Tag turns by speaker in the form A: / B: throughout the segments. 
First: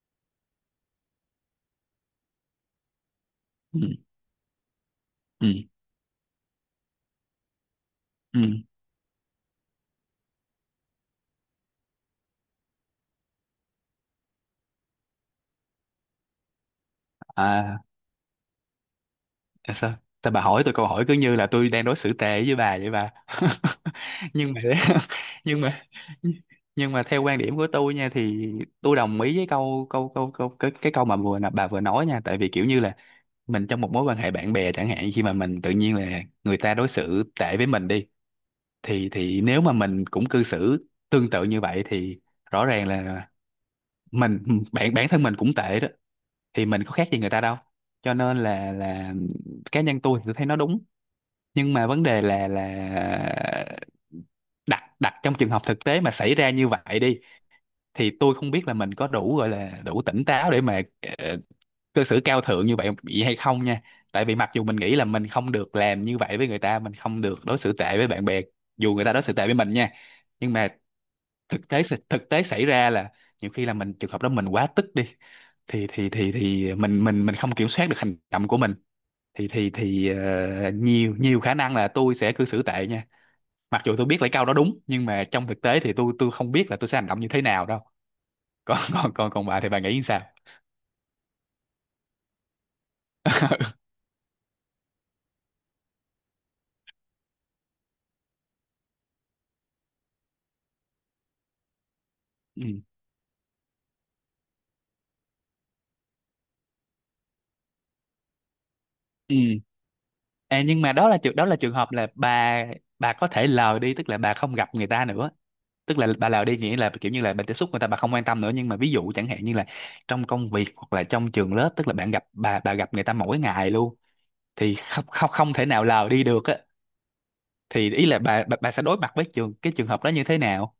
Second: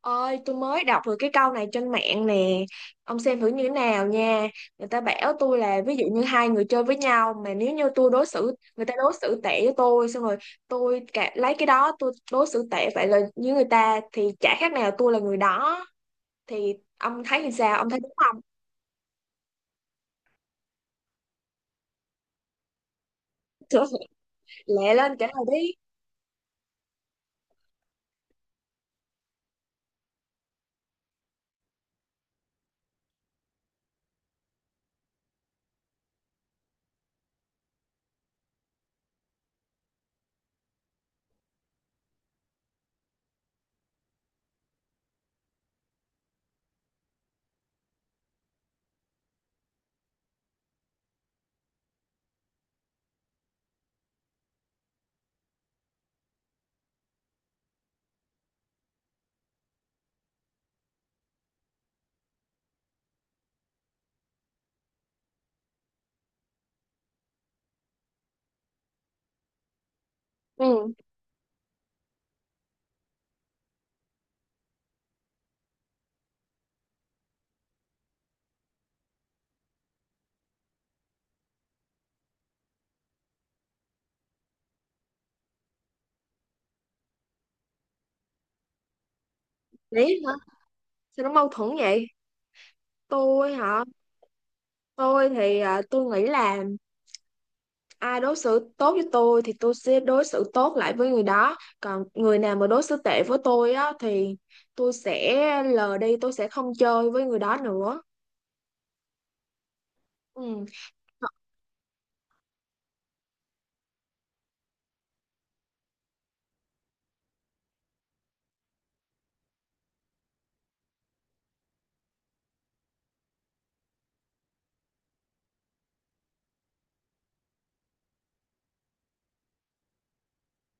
A: Ôi, tôi mới đọc được cái câu này trên mạng nè. Ông xem thử như thế
B: Ừ.
A: nào nha. Người ta bảo
B: Ừ.
A: tôi là ví dụ như hai người chơi với nhau mà nếu như tôi đối
B: Ừ.
A: xử người ta đối xử tệ với tôi xong rồi tôi cả, lấy cái đó tôi đối xử tệ vậy là như người ta thì chả khác nào tôi là người đó. Thì ông thấy như sao?
B: À,
A: Ông thấy đúng không?
B: là sao? Sao bà hỏi tôi câu hỏi cứ như là tôi đang đối xử tệ với bà vậy, bà?
A: Trời ơi,
B: Nhưng mà
A: lẹ lên trả lời
B: nhưng
A: đi.
B: mà nhưng mà theo quan điểm của tôi nha, thì tôi đồng ý với câu câu câu câu cái câu mà bà vừa nói nha, tại vì kiểu như là mình trong một mối quan hệ bạn bè chẳng hạn, khi mà mình tự nhiên là người ta đối xử tệ với mình đi, thì nếu mà mình cũng cư xử tương tự như vậy thì rõ ràng là mình, bản bản thân mình cũng tệ đó, thì mình có khác gì người ta đâu. Cho nên là cá nhân tôi thì tôi thấy nó đúng. Nhưng mà vấn đề là đặt đặt trong trường hợp thực tế mà xảy ra như vậy đi, thì tôi không biết là mình có đủ, gọi là đủ tỉnh táo để mà ờ, cư xử cao thượng như vậy bị hay không nha. Tại vì mặc dù mình nghĩ là mình không được làm như vậy với người ta, mình không được đối xử tệ với bạn bè dù người ta đối xử tệ với mình nha, nhưng mà
A: Ừ,
B: thực tế, thực tế xảy ra là nhiều khi là mình trường hợp đó mình quá tức đi, thì mình không kiểm soát được hành động của mình. Thì nhiều nhiều khả năng là tôi sẽ cư xử tệ nha. Mặc dù tôi biết lấy câu đó đúng nhưng mà trong thực tế thì tôi không biết là tôi sẽ hành động như thế nào đâu. Còn còn còn còn bà thì bà nghĩ sao?
A: đấy hả? Sao nó mâu thuẫn vậy? Tôi hả? Tôi thì tôi nghĩ là ai đối xử tốt với tôi thì tôi sẽ đối xử tốt lại với người đó, còn người nào
B: Ừ.
A: mà đối xử tệ với tôi á thì tôi sẽ lờ đi, tôi sẽ không chơi với người đó nữa,
B: Ừ. À,
A: ừ.
B: nhưng mà đó là trường hợp là bà có thể lờ đi, tức là bà không gặp người ta nữa, tức là bà lờ đi nghĩa là kiểu như là bà tiếp xúc người ta bà không quan tâm nữa. Nhưng mà ví dụ chẳng hạn như là trong công việc hoặc là trong trường lớp, tức là bạn gặp bà gặp người ta mỗi ngày luôn, thì không không không thể nào lờ đi được á. Thì ý là bà, bà sẽ đối mặt với cái trường hợp đó như thế nào?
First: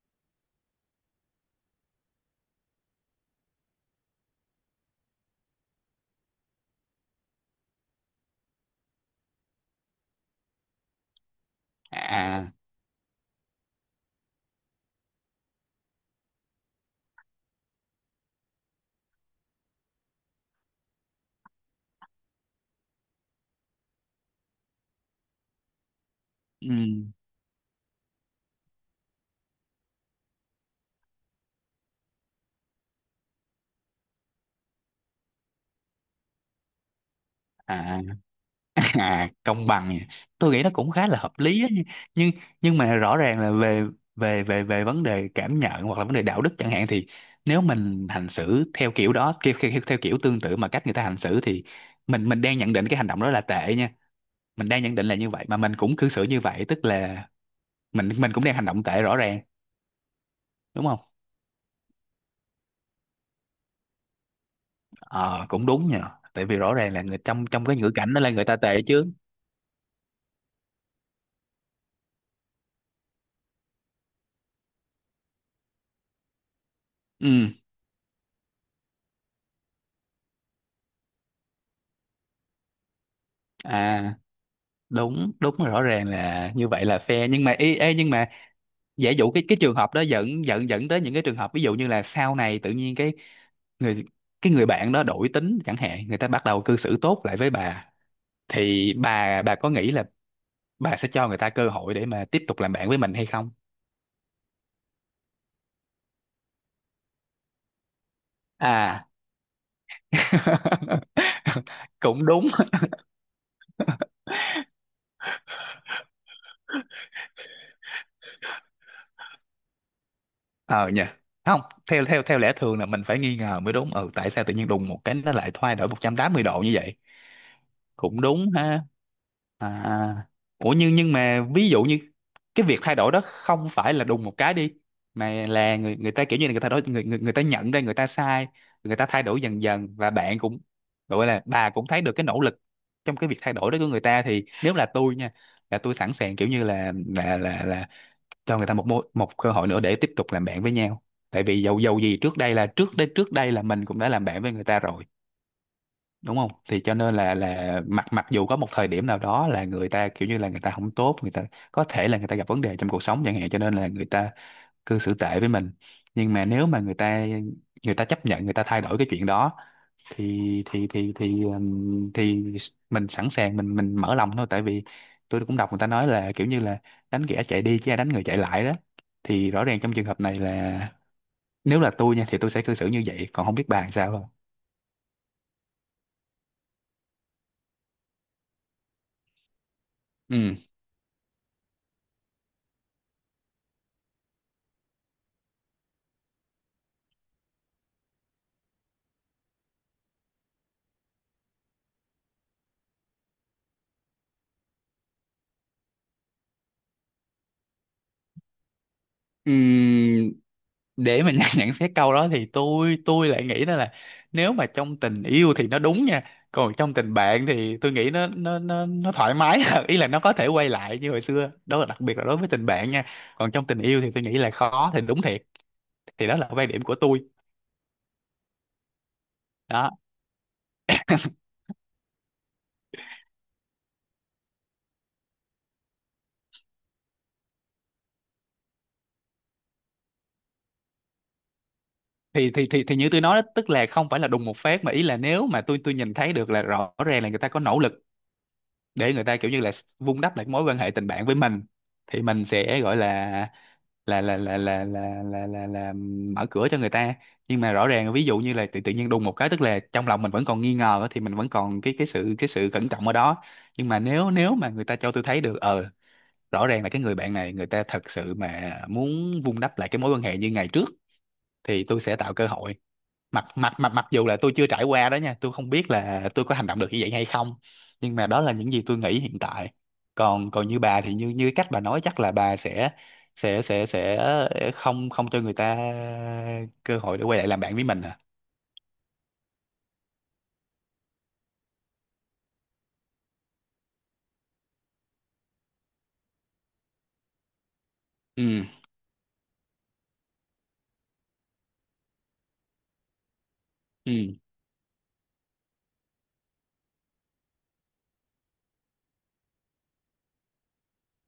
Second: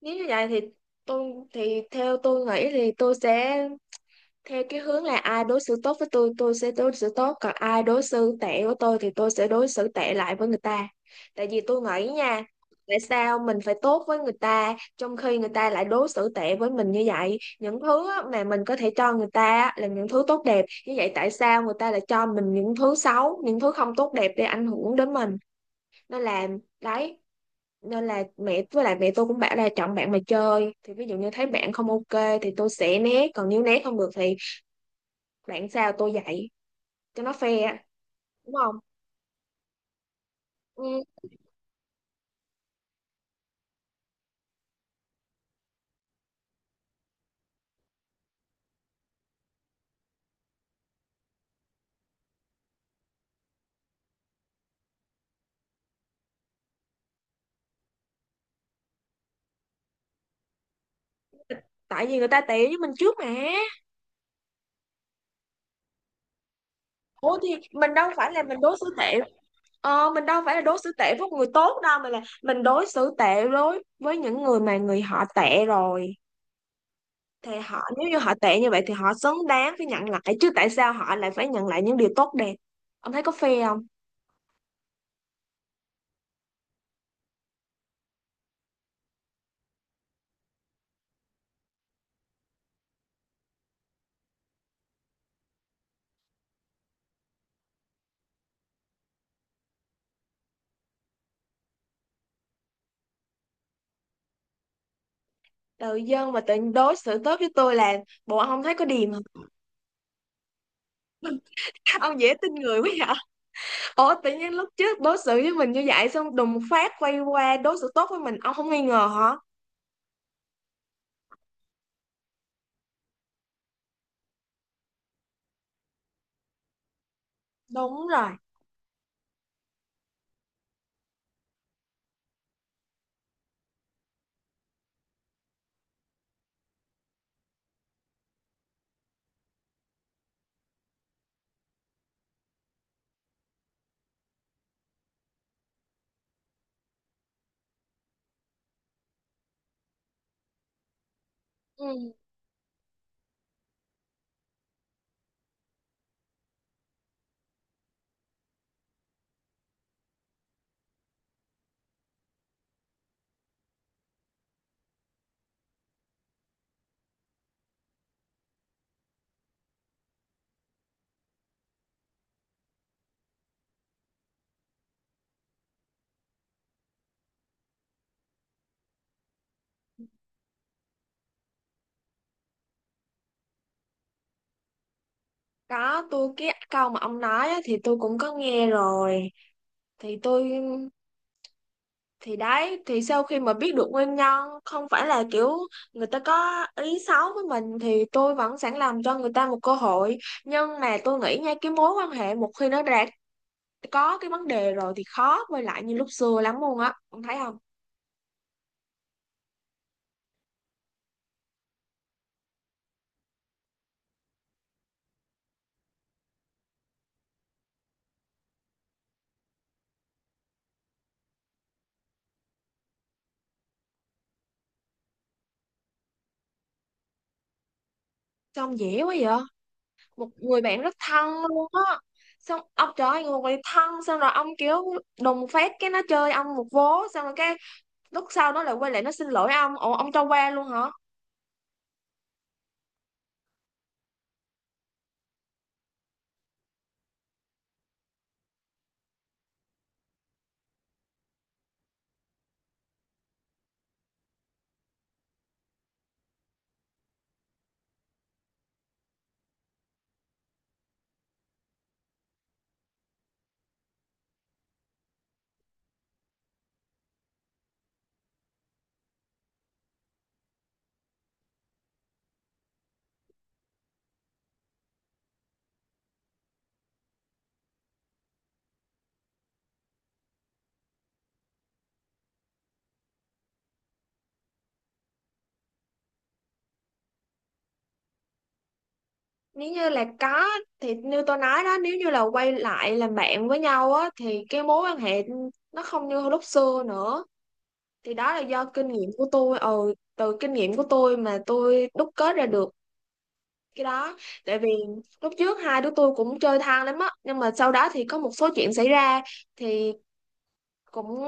A: Nếu như vậy thì tôi thì theo tôi nghĩ thì tôi sẽ theo cái hướng là ai đối xử tốt với tôi sẽ đối xử tốt, còn ai đối xử tệ với tôi thì tôi sẽ đối xử tệ lại với người ta. Tại vì tôi nghĩ nha,
B: À.
A: tại sao mình phải tốt với người ta trong khi người ta lại đối xử tệ với mình như vậy, những thứ á, mà mình có thể cho người ta á, là những thứ tốt đẹp như vậy, tại sao người ta lại cho mình những thứ xấu, những thứ không tốt đẹp để ảnh hưởng đến mình, nên là
B: Ừ.
A: đấy. Nên là mẹ với lại mẹ tôi cũng bảo là chọn bạn mà chơi, thì ví dụ như thấy bạn không ok thì tôi sẽ né, còn nếu né không được thì bạn sao tôi dạy, cho nó fair,
B: À,
A: đúng không?
B: à công bằng nhỉ. Tôi nghĩ nó cũng
A: Ừ,
B: khá là hợp lý á. Nhưng mà rõ ràng là về về về về vấn đề cảm nhận hoặc là vấn đề đạo đức chẳng hạn, thì nếu mình hành xử theo kiểu đó, theo kiểu tương tự mà cách người ta hành xử, thì mình đang nhận định cái hành động đó là tệ nha. Mình đang nhận định là như vậy mà mình cũng cư xử như vậy, tức là mình cũng đang hành động tệ rõ ràng, đúng không?
A: tại vì người ta tệ với mình trước mà.
B: Ờ, cũng đúng nhờ. Tại vì rõ ràng là người
A: Ủa
B: trong
A: thì
B: trong cái ngữ
A: mình đâu
B: cảnh đó
A: phải
B: là
A: là
B: người ta
A: mình đối
B: tệ
A: xử
B: chứ.
A: tệ. Ờ, mình đâu phải là đối xử tệ với người tốt đâu, mà là mình đối xử tệ đối với những người mà người họ tệ rồi.
B: Ừ.
A: Thì họ, nếu như họ tệ như vậy thì họ xứng đáng phải nhận lại chứ, tại sao họ lại phải nhận lại những điều tốt đẹp? Ông thấy có fair không?
B: À, đúng đúng rồi, rõ ràng là như vậy là fair. Nhưng mà ê, nhưng mà giả dụ cái trường hợp đó dẫn dẫn dẫn tới những cái trường hợp, ví dụ như là sau này tự nhiên cái người, người bạn đó đổi tính chẳng hạn, người ta bắt đầu cư xử tốt lại với bà, thì bà có nghĩ là bà sẽ cho người ta cơ hội để mà tiếp tục làm bạn với mình hay không?
A: Tự dưng mà tự đối xử tốt với tôi là bộ ông thấy có
B: À.
A: điềm không? Ông
B: Cũng
A: dễ
B: đúng.
A: tin người quá vậy. Ủa tự nhiên lúc trước đối xử với mình như vậy xong đùng một phát quay qua đối xử tốt với mình, ông không nghi ngờ hả?
B: Ờ nhỉ. Không, theo theo theo lẽ thường là mình phải nghi ngờ mới đúng. Ừ, tại sao tự nhiên đùng một cái nó lại thay đổi 180 độ như vậy?
A: Đúng
B: Cũng
A: rồi.
B: đúng ha. À, ủa nhưng mà ví dụ như cái việc thay đổi đó không phải là đùng một cái đi, mà là người người ta kiểu như là người ta đổi, người người người ta nhận ra người ta sai, người ta thay đổi dần dần, và bạn cũng, gọi là bà cũng thấy được cái nỗ lực trong cái việc thay đổi đó của người ta, thì nếu là tôi nha, là tôi sẵn sàng, kiểu như là cho người ta một mối, một cơ hội nữa để tiếp tục làm bạn với nhau. Tại vì dầu dầu
A: Ừ.
B: gì trước đây là trước đây, là mình cũng đã làm bạn với người ta rồi, đúng không? Thì cho nên là mặc mặc dù có một thời điểm nào đó là người ta kiểu như là người ta không tốt, người ta có thể là người ta gặp vấn đề trong cuộc sống chẳng hạn, cho nên là người ta cư xử tệ với mình. Nhưng mà nếu mà người ta chấp nhận, người ta thay đổi cái chuyện đó, thì thì mình sẵn sàng, mình mở lòng thôi. Tại vì tôi cũng đọc người ta nói là kiểu như là đánh kẻ chạy đi chứ ai đánh người chạy lại đó. Thì rõ ràng trong trường hợp này là nếu là tôi nha thì tôi sẽ cư xử như vậy. Còn không biết bà làm sao không?
A: Có tôi cái câu mà ông nói á, thì tôi cũng có nghe rồi. Thì tôi thì đấy, thì sau khi mà biết được nguyên nhân không phải là kiểu người ta có ý xấu với mình thì tôi vẫn sẵn làm cho người ta một cơ hội. Nhưng mà tôi nghĩ nha, cái mối quan hệ một khi nó đã có cái vấn đề rồi thì khó quay lại như lúc xưa lắm luôn á. Ông thấy không?
B: Ừ, để mà nhận xét câu đó thì tôi lại nghĩ đó là nếu mà trong tình yêu thì nó đúng nha, còn trong tình bạn thì tôi nghĩ nó thoải mái ý là nó có thể quay lại như hồi xưa đó, là đặc biệt là đối với tình bạn nha. Còn trong tình yêu thì tôi nghĩ là khó thì đúng thiệt. Thì đó là quan điểm của tôi.
A: Sao ông dễ quá vậy?
B: Đó,
A: Một người bạn rất thân luôn á, xong ông trời ơi người bạn thân, xong rồi ông kiểu đùng phát cái nó chơi ông một vố, xong rồi cái lúc sau nó lại quay lại nó xin lỗi ông, ủa ông cho qua luôn hả?
B: thì như tôi nói đó, tức là không phải là đùng một phát, mà ý là nếu mà tôi, nhìn thấy được là rõ ràng là người ta có nỗ lực để người ta kiểu như là vun đắp lại cái mối quan hệ tình bạn với mình, thì mình sẽ gọi là là mở cửa cho người ta. Nhưng mà rõ ràng ví dụ như là tự tự nhiên đùng một cái, tức là trong lòng mình vẫn còn nghi ngờ á, thì mình vẫn còn cái sự, cẩn trọng ở đó. Nhưng mà nếu nếu mà người ta cho tôi thấy được, ờ, rõ ràng là cái người bạn này người ta thật sự mà muốn vun đắp lại cái mối quan hệ như ngày trước, thì tôi sẽ tạo cơ hội. Mặc mặc mặc mặc dù là tôi chưa trải qua đó nha, tôi không biết là tôi có hành động được như vậy hay không, nhưng mà đó là những gì tôi nghĩ hiện tại. Còn còn như bà thì như như cách bà nói chắc là bà sẽ sẽ không, cho người ta cơ hội để quay lại làm bạn với mình à?
A: Nếu như là có thì như tôi nói đó, nếu như là quay lại làm bạn với nhau á thì cái mối quan hệ nó không như lúc xưa nữa. Thì đó là
B: Ừ.
A: do kinh nghiệm của tôi, ừ, từ kinh nghiệm của tôi mà tôi đúc kết ra được cái đó.
B: Ừ.
A: Tại vì lúc trước hai đứa tôi cũng chơi thân lắm á, nhưng mà sau đó thì có một số chuyện xảy ra, thì cũng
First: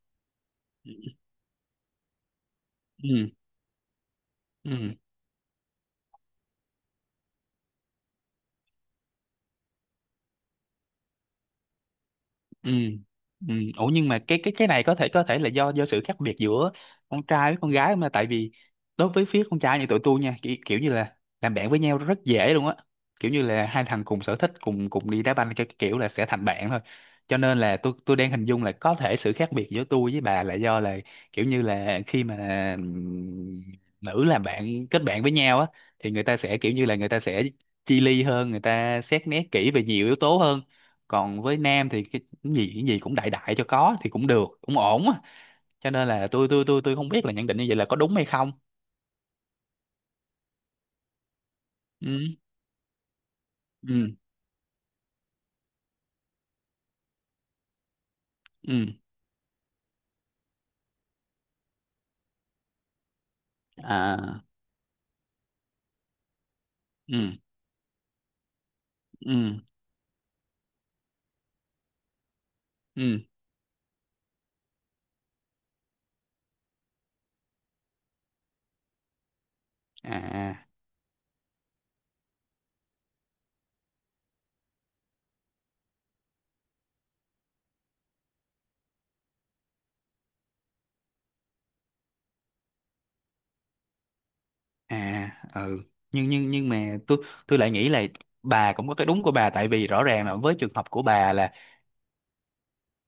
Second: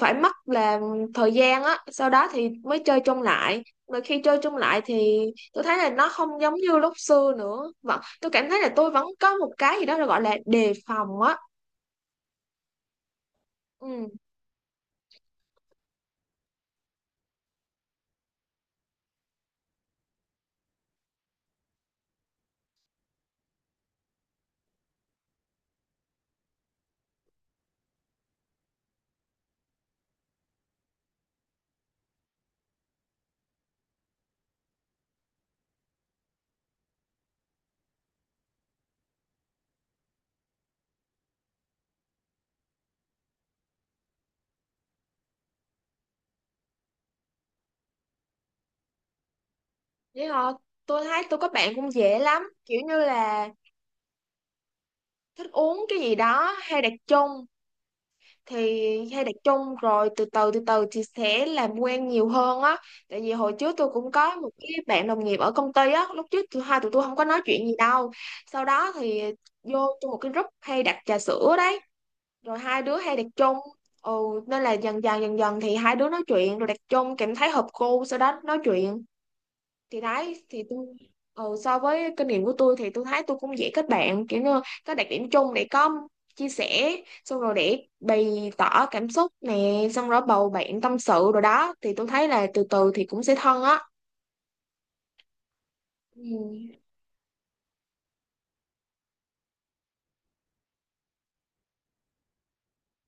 A: phải mất là thời gian á, sau đó thì mới chơi chung
B: Ừ.
A: lại, mà khi chơi chung
B: Ừ.
A: lại thì tôi thấy là nó không giống như lúc xưa nữa, vẫn tôi cảm thấy là tôi vẫn có một cái gì đó gọi là đề phòng á.
B: Ừ. Ừ. Ủa nhưng
A: Ừ,
B: mà cái này có thể, là do sự khác biệt giữa con trai với con gái không ta? Tại vì đối với phía con trai như tụi tôi nha, kiểu như là làm bạn với nhau rất dễ luôn á, kiểu như là hai thằng cùng sở thích, cùng cùng đi đá banh, cái kiểu là sẽ thành bạn thôi. Cho nên là tôi đang hình dung là có thể sự khác biệt giữa tôi với bà là do là kiểu như là khi mà, ừm, nữ làm bạn, kết bạn với nhau á, thì người ta sẽ kiểu như là người ta sẽ chi ly hơn, người ta xét nét kỹ về nhiều yếu tố hơn. Còn với nam thì cái, cái gì cũng đại, cho có thì cũng được, cũng ổn á. Cho nên là tôi không biết là nhận định như vậy là có đúng hay không.
A: vậy thôi. Tôi thấy tôi có bạn cũng dễ
B: Ừ.
A: lắm, kiểu như là
B: Ừ.
A: thích uống cái gì đó hay đặt chung, thì
B: Ừ.
A: hay đặt chung rồi từ từ thì sẽ làm quen nhiều hơn á. Tại vì hồi trước tôi cũng có
B: À.
A: một cái bạn đồng nghiệp ở công ty á, lúc trước tụi tôi không có
B: Ừ.
A: nói chuyện gì đâu, sau đó thì
B: Ừ.
A: vô trong một cái group hay đặt trà sữa đấy, rồi hai đứa hay
B: Ừ.
A: đặt chung, ừ, nên là dần dần thì hai đứa nói chuyện rồi đặt chung cảm thấy hợp cô, sau đó nói chuyện. Thì đấy
B: À.
A: thì tôi so với kinh nghiệm của tôi thì tôi thấy tôi cũng dễ kết bạn, kiểu như có đặc điểm chung để có chia sẻ, xong rồi để bày tỏ cảm xúc nè, xong rồi bầu bạn tâm sự rồi đó, thì tôi thấy là từ từ thì cũng sẽ thân á.
B: À. Ừ. Nhưng
A: Ừ.
B: mà tôi lại nghĩ là bà cũng có cái đúng của bà. Tại vì rõ ràng là với trường hợp của bà là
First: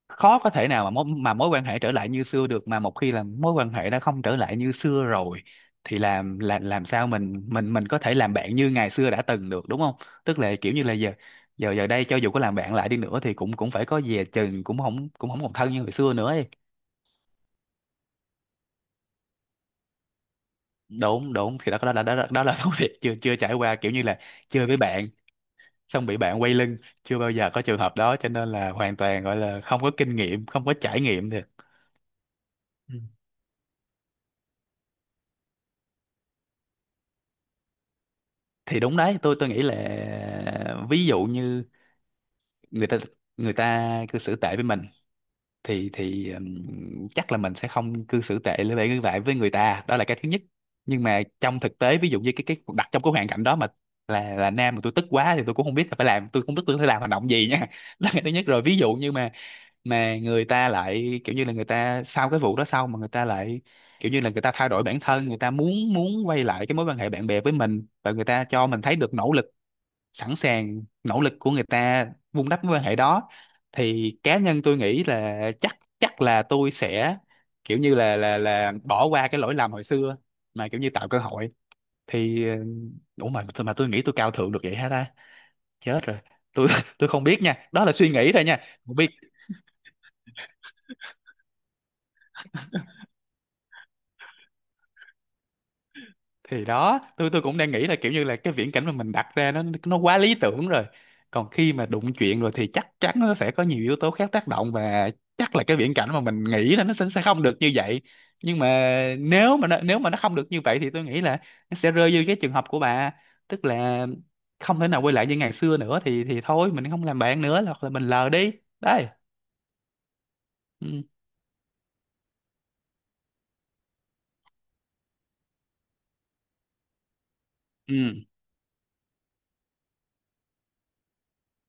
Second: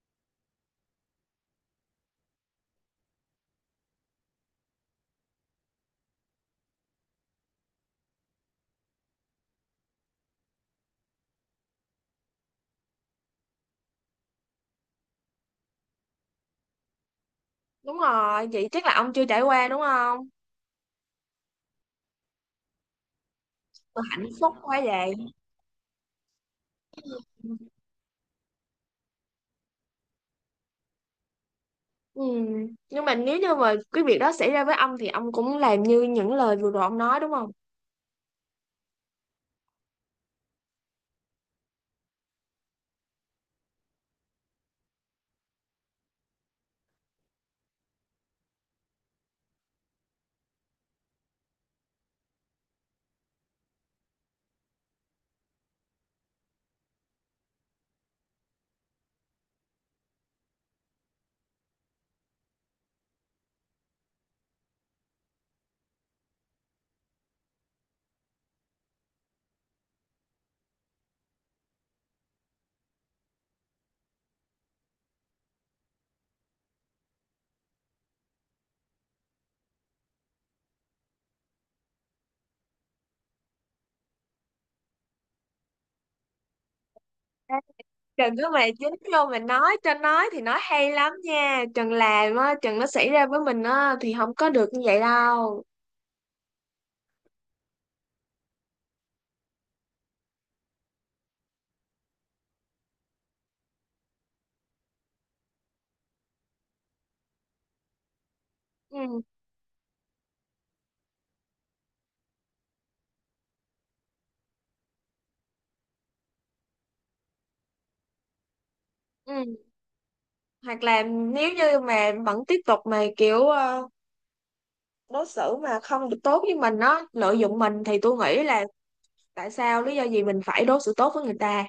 B: khó có thể nào mà mối quan hệ trở lại như xưa được. Mà một khi là mối quan hệ đã không trở lại như xưa rồi thì làm sao mình có thể làm bạn như ngày xưa đã từng được, đúng không? Tức là kiểu như là giờ giờ giờ đây cho dù có làm bạn lại đi nữa thì cũng, phải có dè chừng, cũng không, còn thân như hồi xưa nữa ấy.
A: Đúng rồi, vậy chắc là ông chưa trải qua đúng không,
B: Đúng. Thì đó, đó là công việc chưa chưa trải qua, kiểu
A: mà
B: như là
A: hạnh phúc
B: chơi với
A: quá
B: bạn
A: vậy.
B: xong bị bạn quay lưng chưa bao giờ có trường hợp đó, cho nên là hoàn toàn gọi là không có kinh nghiệm, không có trải nghiệm thì.
A: Ừ. Nhưng mà nếu như mà cái việc đó xảy ra với ông thì ông cũng làm như những lời vừa rồi ông nói đúng không?
B: Thì đúng đấy, tôi nghĩ là ví dụ như người ta người ta cư xử tệ với mình, thì chắc là mình sẽ không cư xử tệ với lại lại với người ta, đó là cái thứ nhất. Nhưng mà trong thực tế ví dụ như cái đặt trong cái hoàn cảnh đó mà là nam mà tôi tức quá thì tôi cũng không biết là phải làm, tôi không biết tôi phải làm hành động gì nha đó là cái thứ nhất rồi. Ví dụ như mà người ta lại kiểu như là người ta sau cái vụ đó, sau mà người ta lại kiểu như là người ta thay đổi bản thân, người ta muốn, quay lại cái mối quan hệ bạn bè với mình và người ta cho mình thấy được nỗ lực, sẵn sàng nỗ lực của người ta vun đắp mối quan hệ đó, thì cá nhân tôi nghĩ là chắc chắc là tôi sẽ kiểu như là bỏ qua cái lỗi lầm hồi xưa, mà kiểu như tạo cơ hội. Thì ừ, ủa mà tôi nghĩ tôi cao thượng được vậy hả ta? Chết rồi. Tôi tôi không biết nha, đó là suy nghĩ
A: Trần
B: thôi
A: cứ
B: nha.
A: mày dính vô mà nói, cho nói thì nói hay lắm nha Trần, làm á Trần, nó xảy ra với mình á thì không có được như vậy đâu.
B: Thì đó, tôi cũng đang nghĩ là kiểu như là cái viễn cảnh mà mình đặt ra nó quá lý tưởng rồi. Còn khi mà đụng chuyện rồi thì chắc chắn nó sẽ có nhiều yếu tố khác tác động, và chắc là cái viễn cảnh mà mình nghĩ là nó sẽ không được như vậy. Nhưng mà
A: Ừ,
B: nếu mà nó không được như vậy thì tôi nghĩ là nó sẽ rơi vô cái trường hợp của bà, tức là không thể nào quay lại như ngày xưa nữa, thì thôi mình không làm bạn nữa hoặc là mình lờ đi. Đấy.
A: ừ. Hoặc là
B: Ừ.
A: nếu như mà vẫn tiếp tục mà kiểu đối xử mà không được tốt với mình á, lợi dụng mình,
B: Ừ.
A: thì tôi nghĩ là tại sao, lý do gì mình phải đối xử tốt với người ta,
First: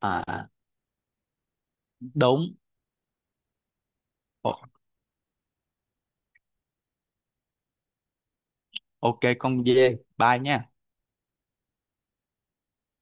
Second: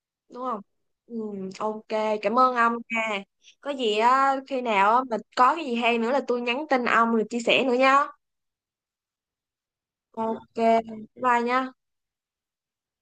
B: À,
A: đúng
B: à,
A: không? Ừ, ok, cảm ơn
B: đúng.
A: ông nha. Có gì á,
B: Ồ,
A: khi nào á mình có cái gì hay nữa là tôi nhắn tin ông rồi chia sẻ nữa nha.
B: ok con dê bye
A: Ok,
B: nha.
A: bye nha.